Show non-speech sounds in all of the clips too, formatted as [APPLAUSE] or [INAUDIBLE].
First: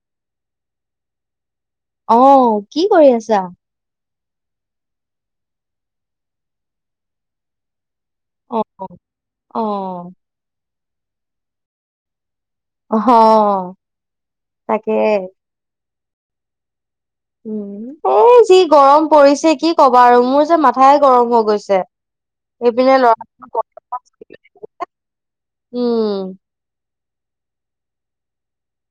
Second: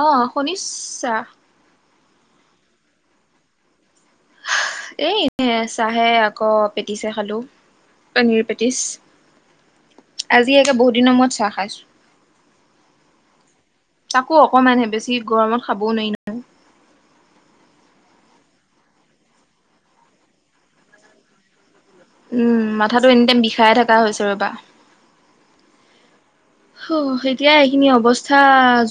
অ শুনিছা? অ, কি কৰি আছা? এই এনে চাহে আকৌ পেটিছে খালো। পানিৰ পেটিছ, অ', অ আজি একে বহুত দিনৰ মূৰত চাহ খাইছো। অহ, তাকো তাকে অকমানহে, বেছি গৰমত খাবও নোৱাৰি ন উম, এই যি গৰম পৰিছে কি কবা আৰু মোৰ যে মাথাই গৰম হৈ গৈছে। উম, এইপিনে মাথাটো ল'ৰা এনি টাইম বিষাই থকা হৈছে ৰ'বা। উম। হু, এতিয়াই এইখিনি অৱস্থা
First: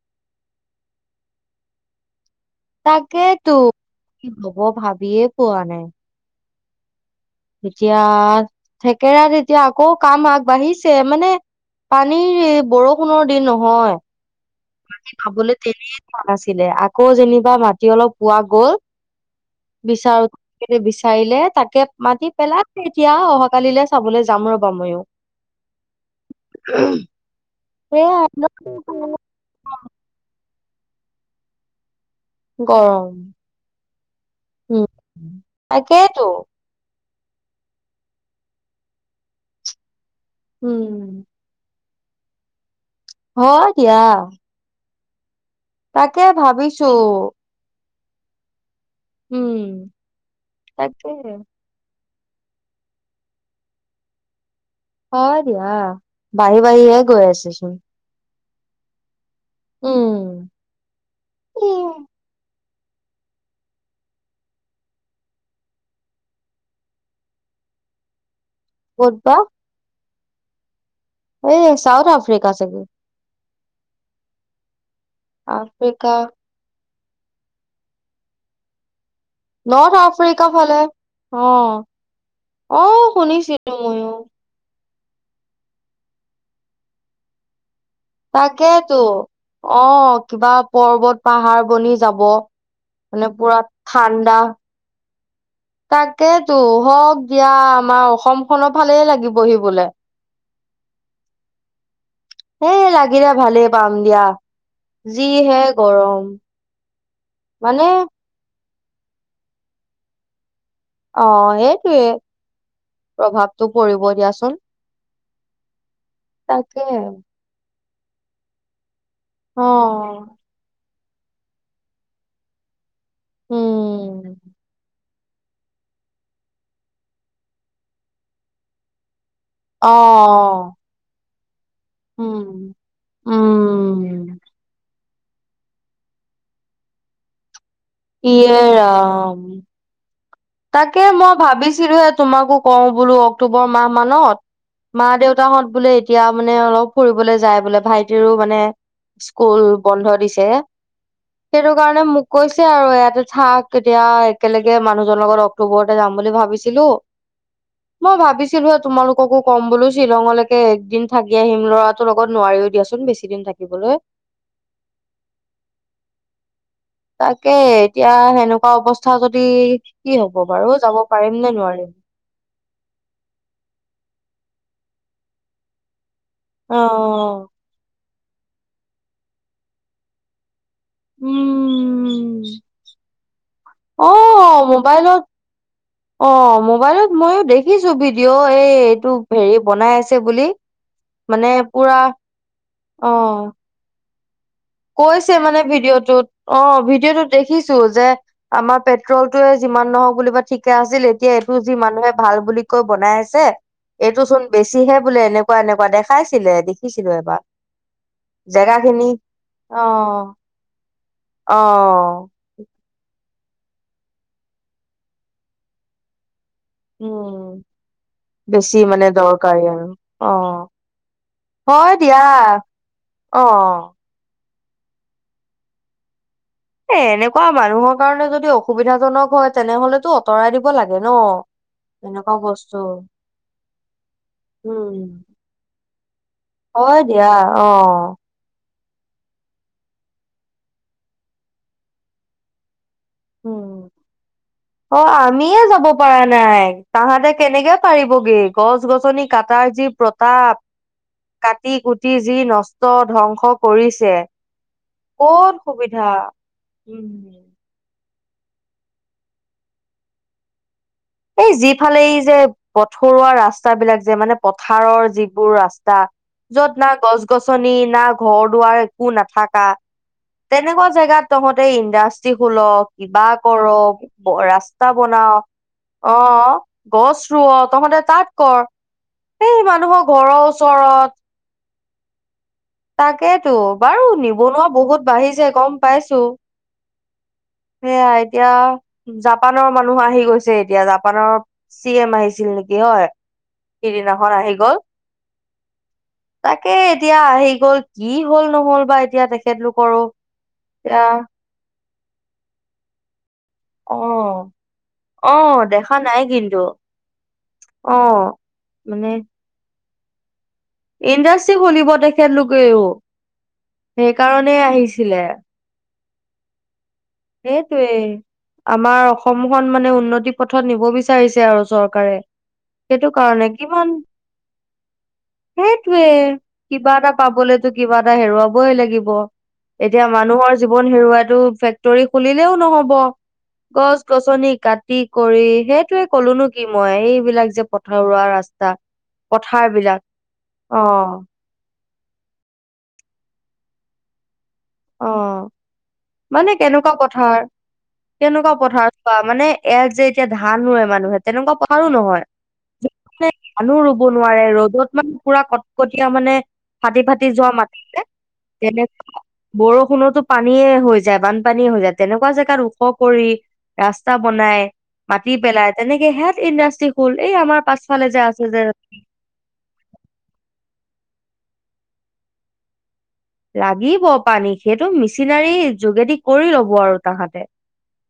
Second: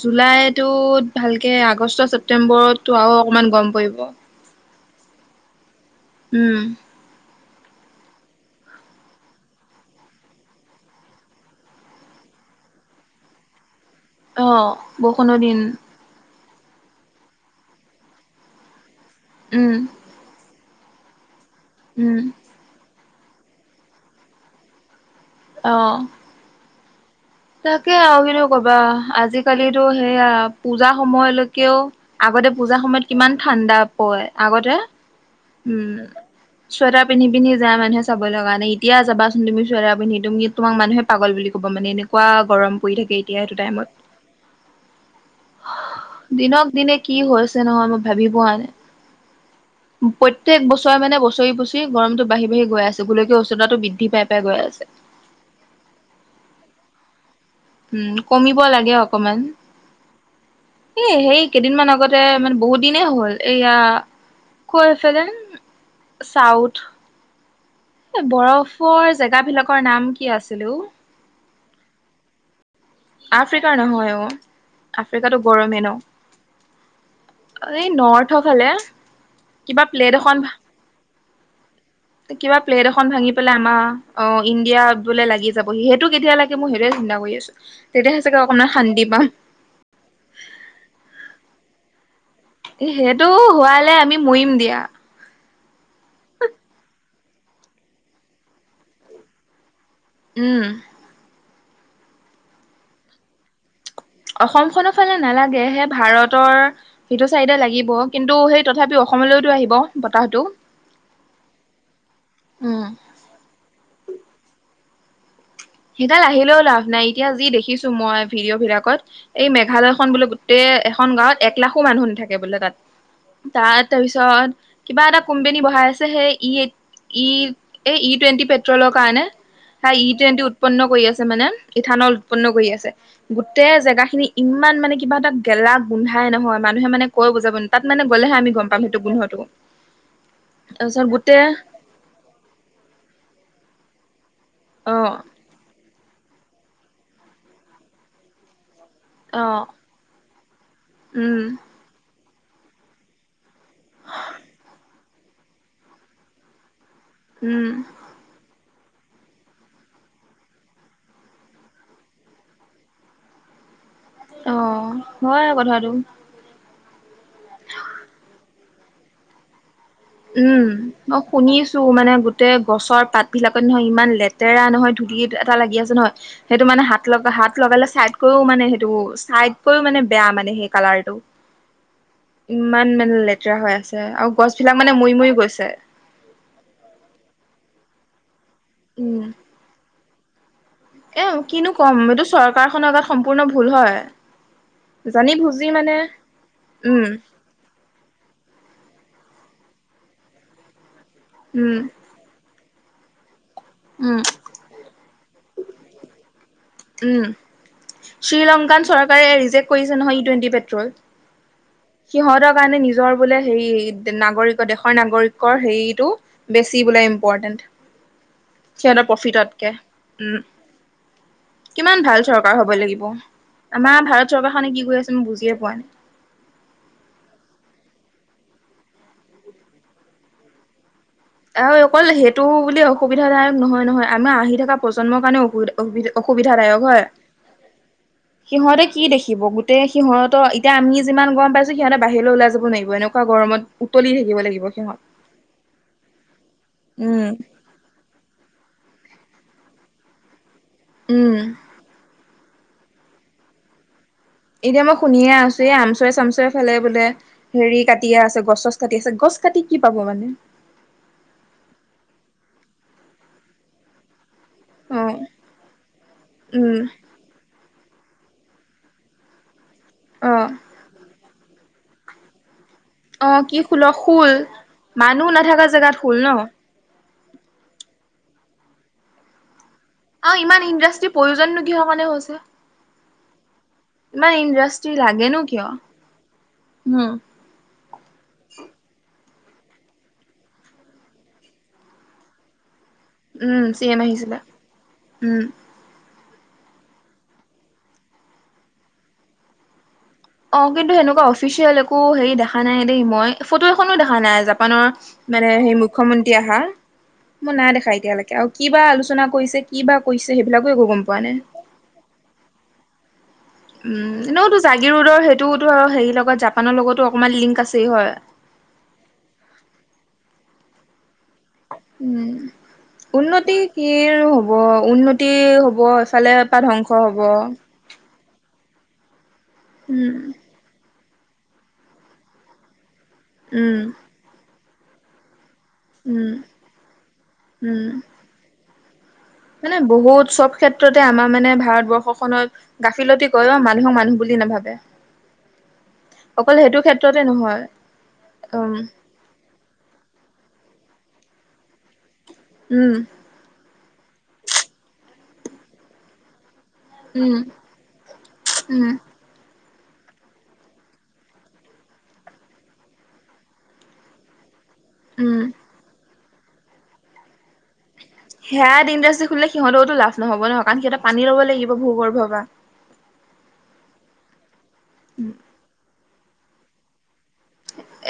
জুলাইটোত ভালকে আগষ্ট, ছেপ্তেম্বৰত তাকেতো, কি হ'ব ভাবিয়ে পোৱা নাই? উম। এতিয়া থেকেৰাত এতিয়া আকৌ কাম আগবাঢ়িছে মানে পানীৰ এই বৰষুণৰ দিন নহয়। অ। তাতে বৰষুণৰ খাবলৈ দিন তেনেই পোৱা নাছিলে আকৌ যেনিবা মাটি অলপ পোৱা গ'ল। উম। বিচাৰো [UNINTELLIGIBLE] বিচাৰিলে তাকে উম মাটি পেলা এতিয়া অহাকালিলে চাবলৈ যাম ৰ'বা ময়ো। অ [INAUDIBLE] তাকে আৰু সেয়াই কিনো কবা আজিকালিটো সেয়া পূজা সময়লৈকেও আগতে পূজাৰ সময়ত গৰম কিমান ঠাণ্ডা পৰে আগতে। উম। উম তাকেইতো চৱেটাৰ পিন্ধি পিন্ধি যায় মানুহে চাব লগ কাৰণে এতিয়া যাবাচোন তুমি চৱেটাৰ পিন্ধি তুমি তোমাক মানুহে উম পাগল বুলি ক'ব মানে এনেকুৱা গৰম পৰি থাকে। এতিয়া এইটো হয় টাইমত দিয়া। তাকে দিনক ভাবিছো। দিনে কি হৈছে নহয় মই ভাবি পোৱা নাই। উম। প্ৰত্যেক বছৰে তাকে মানে বছৰি বছৰি গৰমটো বাঢ়ি বাঢ়ি গৈ আছে গোলকীয় উষ্ণতাটো বৃদ্ধি পাই পাই গৈ আছে। হয় দিয়া বাঢ়ি বাঢ়ি হে গৈ আছেচোন। উম কমিব লাগে অ অকমান উম। এ সেই ই কেইদিনমান আগতে মানে বহুত দিনে হ'ল। এয়া কৈচেদেন চাউথ। এ বৰফৰ ক'ত জেগা বিলাকৰ নাম কি আছিলে অ? এই চাউথ আফ্ৰিকা চাগে। আফ্ৰিকা নহয় অ আফ্ৰিকাতো গৰমে ন। আফ্ৰিকা এই নৰ্থৰ ফালে। কিবা নৰ্থ প্লেট এখন আফ্ৰিকা ফালে অ। কিবা অ প্লেট এখন ভাঙি পেলাই শুনিছিলো আমা ময়ো। অ ইণ্ডিয়া বোলে লাগি যাব সি, সেইটো কেতিয়া লাগে মই সেইটোয়ে চিন্তা কৰি আছোঁ। তাকেইতো অ কিবা পৰ্বত পাহাৰ বনি যাব। এ সেইটো মানে পুৰা হোৱালে আমি ঠাণ্ডা। মৰিম দিয়া তাকেতো হওক দিয়া আমাৰ অসম খনৰ ফালেই লাগিবহি বোলে। উম। সেই লাগিলে ভালেই পাম দিয়া। অসম খনৰ ফালে যিহে নালাগে সে গৰম ভাৰতৰ সিটো চাইডে মানে লাগিব। কিন্তু সেই তথাপি অসমলৈওতো আহিব বতাহটো। অ সেইটোৱে উম প্ৰভাৱটো পৰিব দিয়াচোন। সেইডাল আহিলেও তাকে লাভ নাই, এতিয়া যি দেখিছোঁ মই ভিডিঅ বিলাকত এই অ মেঘালয়খন বোলো গোটেই এখন গাঁৱত এক লাখো মানুহ নাথাকে বোলে তাত, তাত উম তাৰপিছত কিবা এটা কোম্পেনি বহাই আছে সেই ই এইট ই এ ই টুৱেণ্টি পেট্ৰলৰ কাৰণে। অ হা ই টুৱেণ্টি উৎপন্ন কৰি আছে মানে, ইথানল উম উৎপন্ন কৰি আছে। গোটেই জেগাখিনি উম ইমান মানে কিবা এটা গেলা গোন্ধাই নহয় মানুহে মানে কৈ বুজাব তাত মানে গ'লেহে আমি ইয়ে গম পাম সেইটো ৰাম গোন্ধটো। তাকে তাৰপিছত মই গোটেই ভাবিছিলোঁ হে তোমাকো কওঁ বোলো অক্টোবৰ মাহ মানত অ মা দেউ তহত বোলে এতিয়া মানে অলপ ফুৰিবলৈ যায় বোলে, ভাইটিৰো মানে অ স্কুল বন্ধ দিছে উম সেইটো কাৰণে মোক কৈছে আৰু ইয়াতে থাক। তেতিয়া একেলগে মানুহজনৰ লগত অক্টোবৰতে যাম বুলি ভাবিছিলোঁ। উম। মই ভাবিছিলো এ তোমালোককো ক'ম বোলো শ্বিলঙলৈকে একদিন থাকি আহিম, ল'ৰাটোৰ লগত নোৱাৰিও দিয়াচোন বেছি কিদিন থাকিবলৈ। অ হয় কথাটো। তাকে এতিয়া সেনেকোৱা অৱস্থা যদি। কি হব বাৰু উম যাব মই পাৰিম নে শুনিছো নোৱাৰিম মানে গোট টে গছৰ পাত বিলাকত নহয় ইমান লেতেৰা নহয়, ধূলি এএটা লাগি আছে নহয়। সেইটো অ মানে হাত লগা, হাত লগালে চাইডকও মানে সেইটো চাইডকৈও মানে বেয়া মানে সেই কালাৰটো উম ইমান মানে লেতেৰা হৈ আছে অ আও গছ বিলাক মানে মৰি মোবাইলত মৰি গৈছে অ' মোবাইলত মইও দেখিছো ভিডিঅ' এই এইটো উম হেৰি বনাই আছে বুলি। এ আও মানে কিনো পুৰা ক'ম এইটো চৰকাৰখনৰ অ গাত সম্পূৰ্ণ ভুল হয়। জানি কৈছে মানে বুজি ভিডিঅ'টোত অঁ উম ভিডিঅ'টোত দেখিছো, যে আমাৰ পেট্ৰল টোয়ে যিমান নহওঁক বুলিবা ঠিকে আছিল, এতিয়া এইটো যি উম মানুহে ভাল বুলি কৈ বনাই আছে, উম এইটো চোন বেছিহে বোলে এনেকোৱা এনেকোৱা দেখাইছিলে দেখিছিলো উম এবাৰ জেগা শ্ৰীলংকান খিনি চৰকাৰে ৰিজেক্ট কৰিছে নহয়, ই টুৱেণ্টি পেট্ৰল। অঁ সিহঁতৰ কাৰণে নিজৰ বোলে হেৰি নাগৰিকৰ দেশৰ নাগৰিকৰ হেইটো বেছি বোলে উম ইম্পৰটেণ্ট, বেছি মানে সিহঁতৰ দৰকাৰী প্ৰফিটতকে। আৰু অ ওম। হয় কিমান দিয়া ভাল চৰকাৰ হ'ব লাগিব, অ আমাৰ ভাৰত চৰকাৰখনে কি কৰি আছে মই বুজিয়ে পোৱা নাই। এ এনেকোৱা মানুহৰ কাৰণে যদি অসুবিধাজনক হয় তেনেহ'লেতো অতৰাই দিব লাগে ন। আৰু অকল এনেকুৱা সেইটো বস্তু বুলি অসুবিধা দায়ক নহয় নহয়। আমাৰ আহি থকা প্ৰজন্মৰ কাৰণে অসুবিধা অসুবিধা অসুবিধা দায়ক হয়। দিয়া অ। সিহঁতে কি দেখিব গোটেই সিহঁতৰ এতিয়া আমি যিমান গ'ম পাইছো, সিহঁতে বাহিৰলে ওলাই যাব নোৱাৰিব এনক কা গৰমত উতলি থাকিব লাগিব অ সিহঁত। আমিয়ে যাব প পাৰা নাই, তাহাঁতে উম কেনেকে পাৰিবগে গছ - গছনি কাটাৰ যি প্ৰতাপ। উম কাটি-কুটি যি নষ্ট, ধ্বংস কৰিছে। এতিয়া মই শুনিয়ে ক'ত আছো, এই সুবিধা আমচৈ-চামচৈ ফালে বোলে উম হেৰি কাটিয়ে আছে গছ-ছছ কাটি আছে গছ কাটি কি পাব মানে? সেই যিফালে এই যে পথৰুৱা ৰাস্তাবিলাক যে মানে অ পথাৰৰ যিবোৰ ৰাস্তা, উম য'ত না গছ গ গছনি না ঘৰ - দুৱাৰ একো নাথাকা। অঁ। এনেকুৱা জেগাত তহঁতে ইণ্ডাষ্ট্ৰী খোল, কিবা অ কৰ, ৰাস্তা বনাওঁ নকা জেগাত খোল ন। গছ ৰুৱ তহতে তাঁত কৰ, সেই মানুহক আও ইমান ইণ্ডাষ্ট্ৰীৰ প্ৰয়োজন নো কিহৰ কাৰণে হৈছে? তাকেতো বাৰু ইমান নিবনুৱা ইণ্ডাষ্ট্ৰি বহুত বাঢ়িছে গ'ম পাইছো। হুম। সেইয়া এতিয়া জাপানৰ মানুহ আহি গৈছে এতিয়া, জাপানৰ চি এম আহিছিল নেকি হয়? উম চি এম সিদিনাখন আহিছিলে আহি গ'ল। উম তাকে এতিয়া আহি গ'ল কি হ'ল নহ'ল বা এতিয়া তেখেতলোকৰো? অঁ কিন্তু এতিয়া সেনেকোৱা অফিচিয়েল একো হেৰি দেখা নাই দেই মই। ফটো এখনো অ দেখা নাই, জাপানৰ অ মানে সেই দেখা নাই মুখ্যমন্ত্ৰী কিন্তু আহা। মোৰ নাই দেখা অ এতিয়ালেকে আও কি বা মানে আলোচনা কৰিছে, কি বা কৰিছে সেইবিলাকো একো গ'ম পোৱা নাই। শুনিব তেখেত লোকেওঁ উম, এনেওটো জাগিৰোদৰ সেইটোওতো আও হেৰি লগত জাপানৰ লগতো অকণমান লি সেইটোয়েই আমাৰ অসমখন মানে উন্নতি পথত নিব বিচ বিচাৰিছে আৰু চৰকাৰে। উম, সেইটো কাৰণে উন্নতি কি কিমান আৰু হ'ব উন্নতি হ'ব এফালে সেইটোৱে পৰা ধ্বংস কিবা এটা হ'ব। পাবলে তো কিবা এটা হেৰুৱাবই লাগিব। এতিয়া উম, মানুহৰ জীৱন হেৰুৱাই তো ফেক তৰি খুলিলেও নহ'ব। উম, গছ-গছনি কাটি কৰি শেষ সেইটোয়ে কলো উম, নো কি মই এইবিলাক যে উম, পথৰুৱা ৰাস্তা। পথাৰ মানে বিলাক বহুত চব অ ক্ষেত্ৰতে আমাৰ মানে ভাৰতবৰ্ষ খনত। গাফিলতি কয় অ মানুহক মানুহ বুলি নাভাবে। অ মানে অকল সেইটো কেনেকুৱা ক্ষেত্ৰতে পথাৰ নহয় কেনেকুৱা উম, পথাৰ। বা মানে ইয়াত যে এতিয়া ধান ৰুৱে মানুহে তেনেকুৱা পথাৰও নহয়। উম। মানে ধানো ৰুব নোৱাৰে ৰ'দত মানে পোৰা কটকটীয়া মানে। ফাটি ফাটি উম, যোৱা মাটিনে তেনে উম, বৰষুণতো পানীয়ে হৈ যায় বানপানীয়ে হৈ যায় তেনেকুৱা জেগাত ওখ কৰি ৰাস্তা বনাই মাটি, উম, পেলাই তেনেকে সেয়াত ইণ্ডাষ্ট্ৰি খোল এই আমাৰ পাছ সেয়াত ইণ্ডাষ্ট্ৰি খুলিলে সিহঁতও টো লাভ নহ'ব ন কাৰণ সিহঁতে পানী লব লাগিব ভূ-গৰ্ভৰ পৰা। লাগিব পানী সেইটো উম, মিচিনাৰী যোগেদি কৰি লব আৰু তাহাঁতে।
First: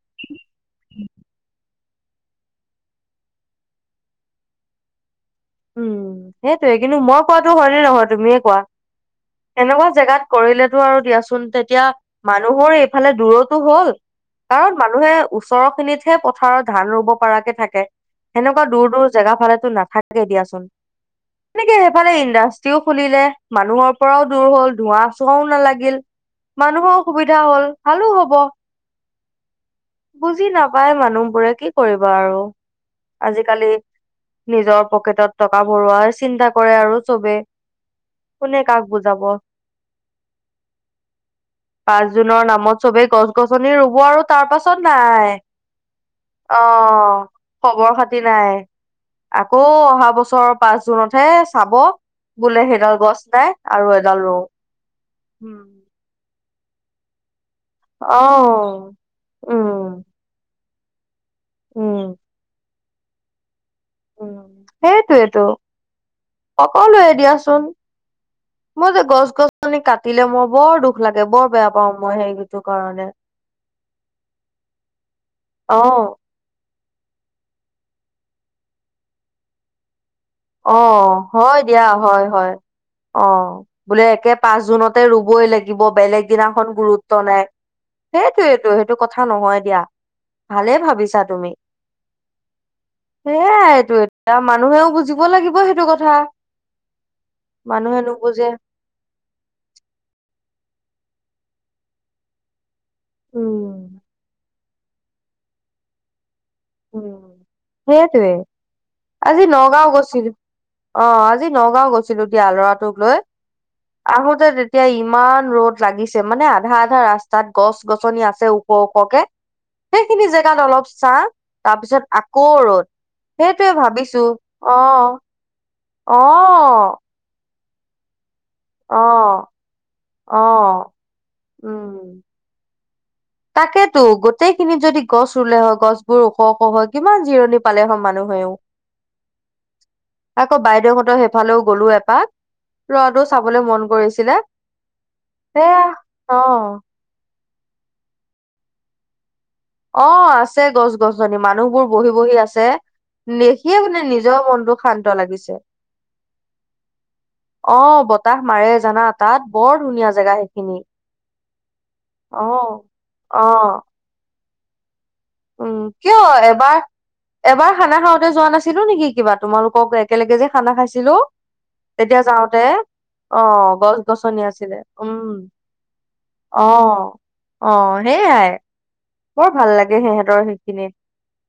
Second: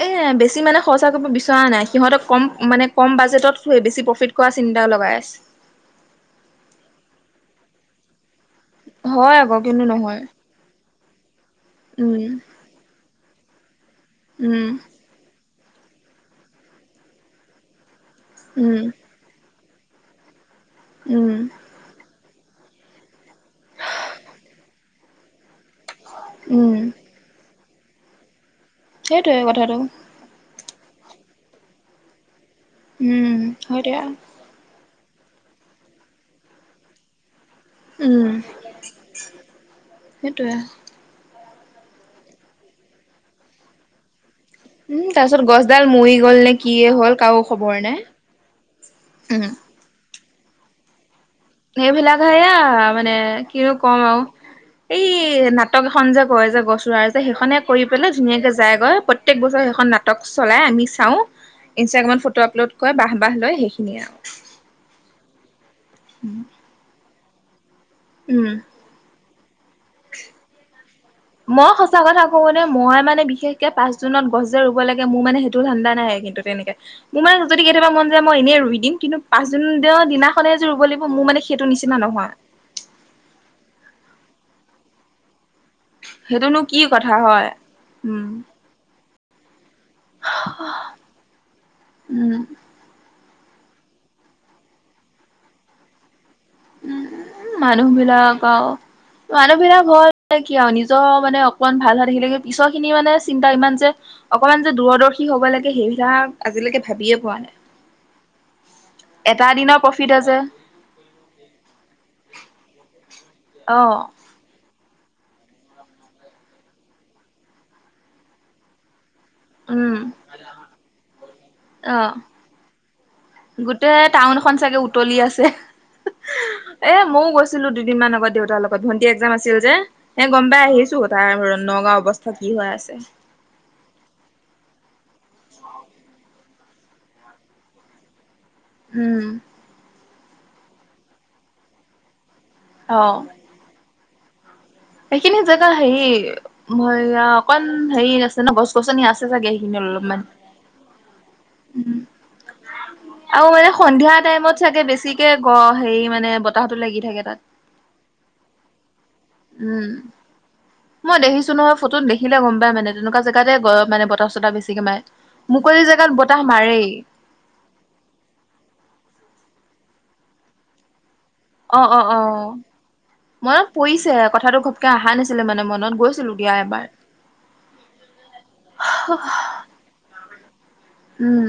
এই বেছি মানে খৰচা কৰিব বিচৰা নাই সিহঁতক কম মানে কম বাজেটত বেছি প্ৰফিট কোৱা চিন্তাও লগাই আছে। উম। সেইটোয়ে কিন্তু মই কোৱাটো হয়নে নহয় তুমিয়ে কোৱা? হয় আকৌ কিন্তু এনেকুৱা জেগাত নহয় কৰিলে টো আৰু দিয়াচোন তেতিয়া উম মানুহৰ এইফালে দূৰতো হ'ল উম কাৰণ মানুহে ওচৰ খিনিতহে পথাৰত ধান ৰুব পৰাকে থাকে সেনেকুৱা উম দূৰ দূৰ জেগা ফালেটো নাথাকে তাকে দিয়াচোন। উম। এনেকে সেইফালে ইণ্ডাষ্ট্ৰিও খুলিলে মানুহৰ পৰাও দূৰ হল ধোঁৱা-চোৱাও নালাগিল। উম মানুহৰ সুবিধা হ'ল ভালো হ'ব। সেইটোৱে কথাটো। বুজি নাপায় মানুহবোৰে কি কৰিবা আৰু উম আজিকালি। হয় দিয়া নিজৰ পকেটত টকা ভৰোৱাৰ চিন্তা কৰে আৰু চবে। উম কোনে কাক বুজাব। সেইটোৱে পাঁচ জুনৰ নামত চবেই গছ-গছনি ৰুব আৰু তাৰ পাছত ক'ত উম তাৰ নাই পিছত গছডাল মৰি গ'ল নে অ কিয়ে হ'ল কাৰো খবৰ খবৰ-খাতি নাই। উম আকৌ অহা বছৰ পাঁচ জুনতহে। চাব সেইবিলাক সেয়া বোলে সেইডাল মানে গছ নাই কিনো আৰু ক'ম এডাল ৰুও। এই নাটক এখন যে কয় যে গছ ৰুৱা যে সেইখনে কৰি পেলাই অ ধুনীয়াকৈ যায়গৈ। প্ৰত্যেক বছৰে সেইখন উম নাটক চলাই আমি চাওঁ। উম ইনষ্টাগ্ৰামত ফটো আপলোড কৰে বাহ বাহ লয় সেইখিনিয়ে আৰু। সেইটোৱে তো। [UNINTELLIGIBLE] সকলোৱে দিয়াচোন। উম। মই যে গছ-গছনি কাটিলে মই বৰ দুখ লাগে বৰ বেয়া মই পাওঁ সঁচা কথা সেইটো কওঁনে মই কাৰণে মানে বিশেষকে পাঁচ জুনত গছ যে ৰুব লাগে মোৰ মানে সেইটো অ ধান্দা নাই কিন্তু। তেনেকে মোৰ মানে যদি কেতিয়াবা মন যায় মই এনেই ৰুই দিম। কিন্তু পাঁচ জুন দিনা অ হয় দিয়া হয় হয়। অঁ', বোলে একে পাঁচ জুনতে ৰুবই লাগে। দিব বেলেগ সেইটোনো দিনাখন কি গুৰুত্ব কথা নাই, হয় উম সেইটোৱেতো। সেই - টো কথা নহয় দিয়া ভালে ভাবিছা তুমি। উম সেয়াই এইটো এতিয়া মানুহেও বুজিব লাগিব সেইটো কথা। উমঁ, মানুহে মানুহবিলাক নুবুজে আৰু- মানুহবিলাক হয় কিয় নিজৰ মানে অকণমান ভাল হোৱা দেখিলে - পিছৰ খিনি মানে চিন্তা ইমান যে উম অকমান যে দূৰদৰ্শী হ'ব লাগে সেইবিলাক- আজিলৈকে ভাবিয়ে উম পোৱা নাই। সেইটোৱে এটা দিনৰ প্ৰফিট আছে। অঁ', আজি নগাঁও গৈছিলো দিয়া ল'ৰাটোক লৈ। অঁহ। আহোতে তেতিয়া ইমান ৰ'দ লাগিছে মানে আধা-আধা ৰাস্তাত গছ-গছনি আছে ওখ-ওখকে- উম সেইখিনি জেগাত অলপ চাঁ তাৰপিছত অ'। আকৌ ৰ'দ। সেইটোয়ে গোটেই ভাবিছো, টাউনখন চাগে অঁ', উতলি আছে। -অঁহ। এ' মইও গৈছিলো দুদিনমান আগত দেউতাৰ লগত। ত' অ ভন্টি এক্জাম আছিল যে, সেই অ গম পাই আহিছো তাৰ নগাঁও উম অৱস্থা কি হয় আছে। তাকেতো, গোটেইখিনিত যদি গছ ৰুলে হয় গছবোৰ ওখ-ওখ হয় কিমান জিৰণি পালে হয় মানুহেও। উমঁ। আকৌ বাইদেউহঁতৰ সেইফালেও গ'লো এপাক, অ'। ল'ৰাটো চাব- মন কৰিছিলে। সেইখিনি জেগা সেয়া হেৰি অ এয়া অকণমান হেৰি আছে ন' গছ- গছনি আছে চাগে সেইখিনি অ অলপমান। আছে গছ-গছনি মানুহবোৰ উম বহি-বহি আছে। আৰু মানে দেখিয়ে সন্ধিয়া নিজৰ টাইমত মনটো চাগে শান্ত বেছিকে লাগিছে গ হেৰি মানে বতাহতো লাগি থাকে তা'ত। অঁ', বতাহ মাৰে জানা তা'ত, বৰ উম ধুনীয়া জেগা সেইখিনি। মই দেখিছো নহয় ফটোত দেখিলে অ গম পাই মানে তেনেকুৱা অ জেগাতে গ মানে বতাহ-চতাহ বেছিকে মাৰে। মুকলিৰ জেগাত বতাহ অ' এবাৰ মাৰেই এবাৰ খানা খাওঁতে যোৱা নাছিলো নেকি কিবা তোমালোকক একেলগে যে খানা খাইছিলো। অঁহ', -অঁহ', তেতিয়া -অঁহ', -। যাওঁতে অ মনত গছ পৰিছে গছনি কথাটো আছিলে ঘপকে অহা উম নাছিলে মানে মনত গৈছিলো দিয়া এবাৰ। অঁ', সেইয়াই। হা। বৰ ভাল লাগে সিহঁতৰ সেইখিনিত। উমঁ।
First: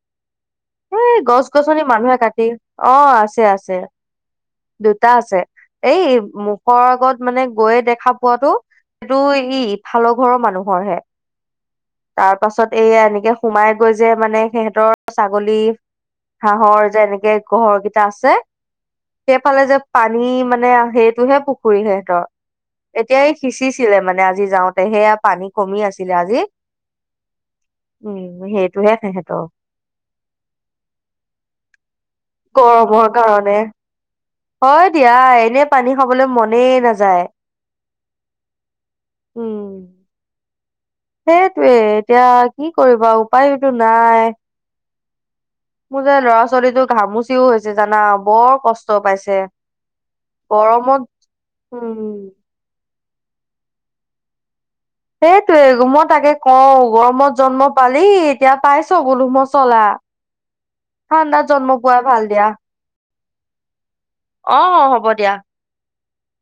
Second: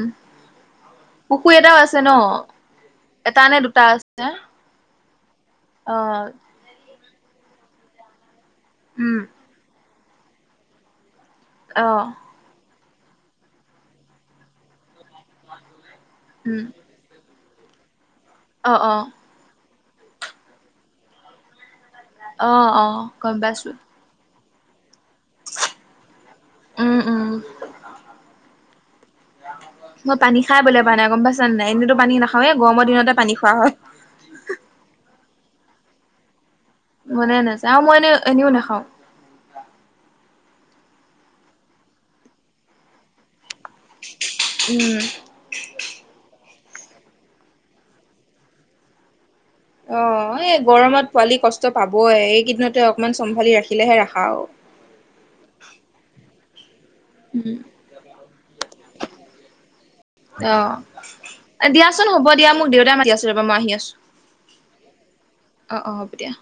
এই গছ-গছনি মানুহে কাটি, অঁ', এটা নে -আছে-আছে। দুটা আছে দেউতা আছে। অ এই মু- খৰ আগত মানে গৈয়ে দেখা পোৱাটো উম এইটো ইফালৰ ঘৰৰ মানুহৰ হে। অঁহ। তাৰ পাছত এইয়া এনেকে সোমাই গৈ যে মানে সিহঁতৰ ছাগলী- উম হাঁহৰ যে এনেকে ঘৰকেইটা আছে। অঁহ', -অঁহ',। সেইফালে যে পানী মানে সেইটোহে পুখুৰী হয়। অ', অ', এতিয়াই গম পাইছোঁ। সিঁচিছিলে মানে, আজি যাওঁতে সেয়া পানী কমি আছিলে আজি। উমঁ-উমঁ। উম' সেইটোহে সিহঁতৰ। মই পানী খাই বলে পৰা নাই গম পাইছা নাই এনেতো পানী নাখাৱে গৰম গৰমৰ দিনতে পানী খোৱা কাৰণে হয়। হয় দিয়া এনে পানী খাবলে মনে নায মনে নাযা আও মই এনে এনেও নাখাওঁ। উম। সেইটোৱে এতিয়া কি কৰিবা উপায়োটো নাই। উম। মোৰ যে ল'ৰা ছোৱালীটো ঘামুচিও হৈছে জানা বৰ কষ্ট পাইছে। অ', এ, গৰমত পোৱালি কষ্ট পাবই উম, এই কিদিনতে অকমান চম্ভালি ৰাখিলেহে ৰাখা আৰু। সেইটোৱে মই তাকে কওঁ গৰমত উম, জন্ম পালি এতিয়া পাইছ গোলু মচলা অ', ঠাণ্ডাত এ, জন্ম পোৱাই দিয়াচোন ভাল হ'ব দিয়া মোক দেউতাই মাতি আছে ৰ'বা মই আহি আছোঁ। অ', অ', হ'ব দিয়া। অ', অ', হ'ব দিয়া।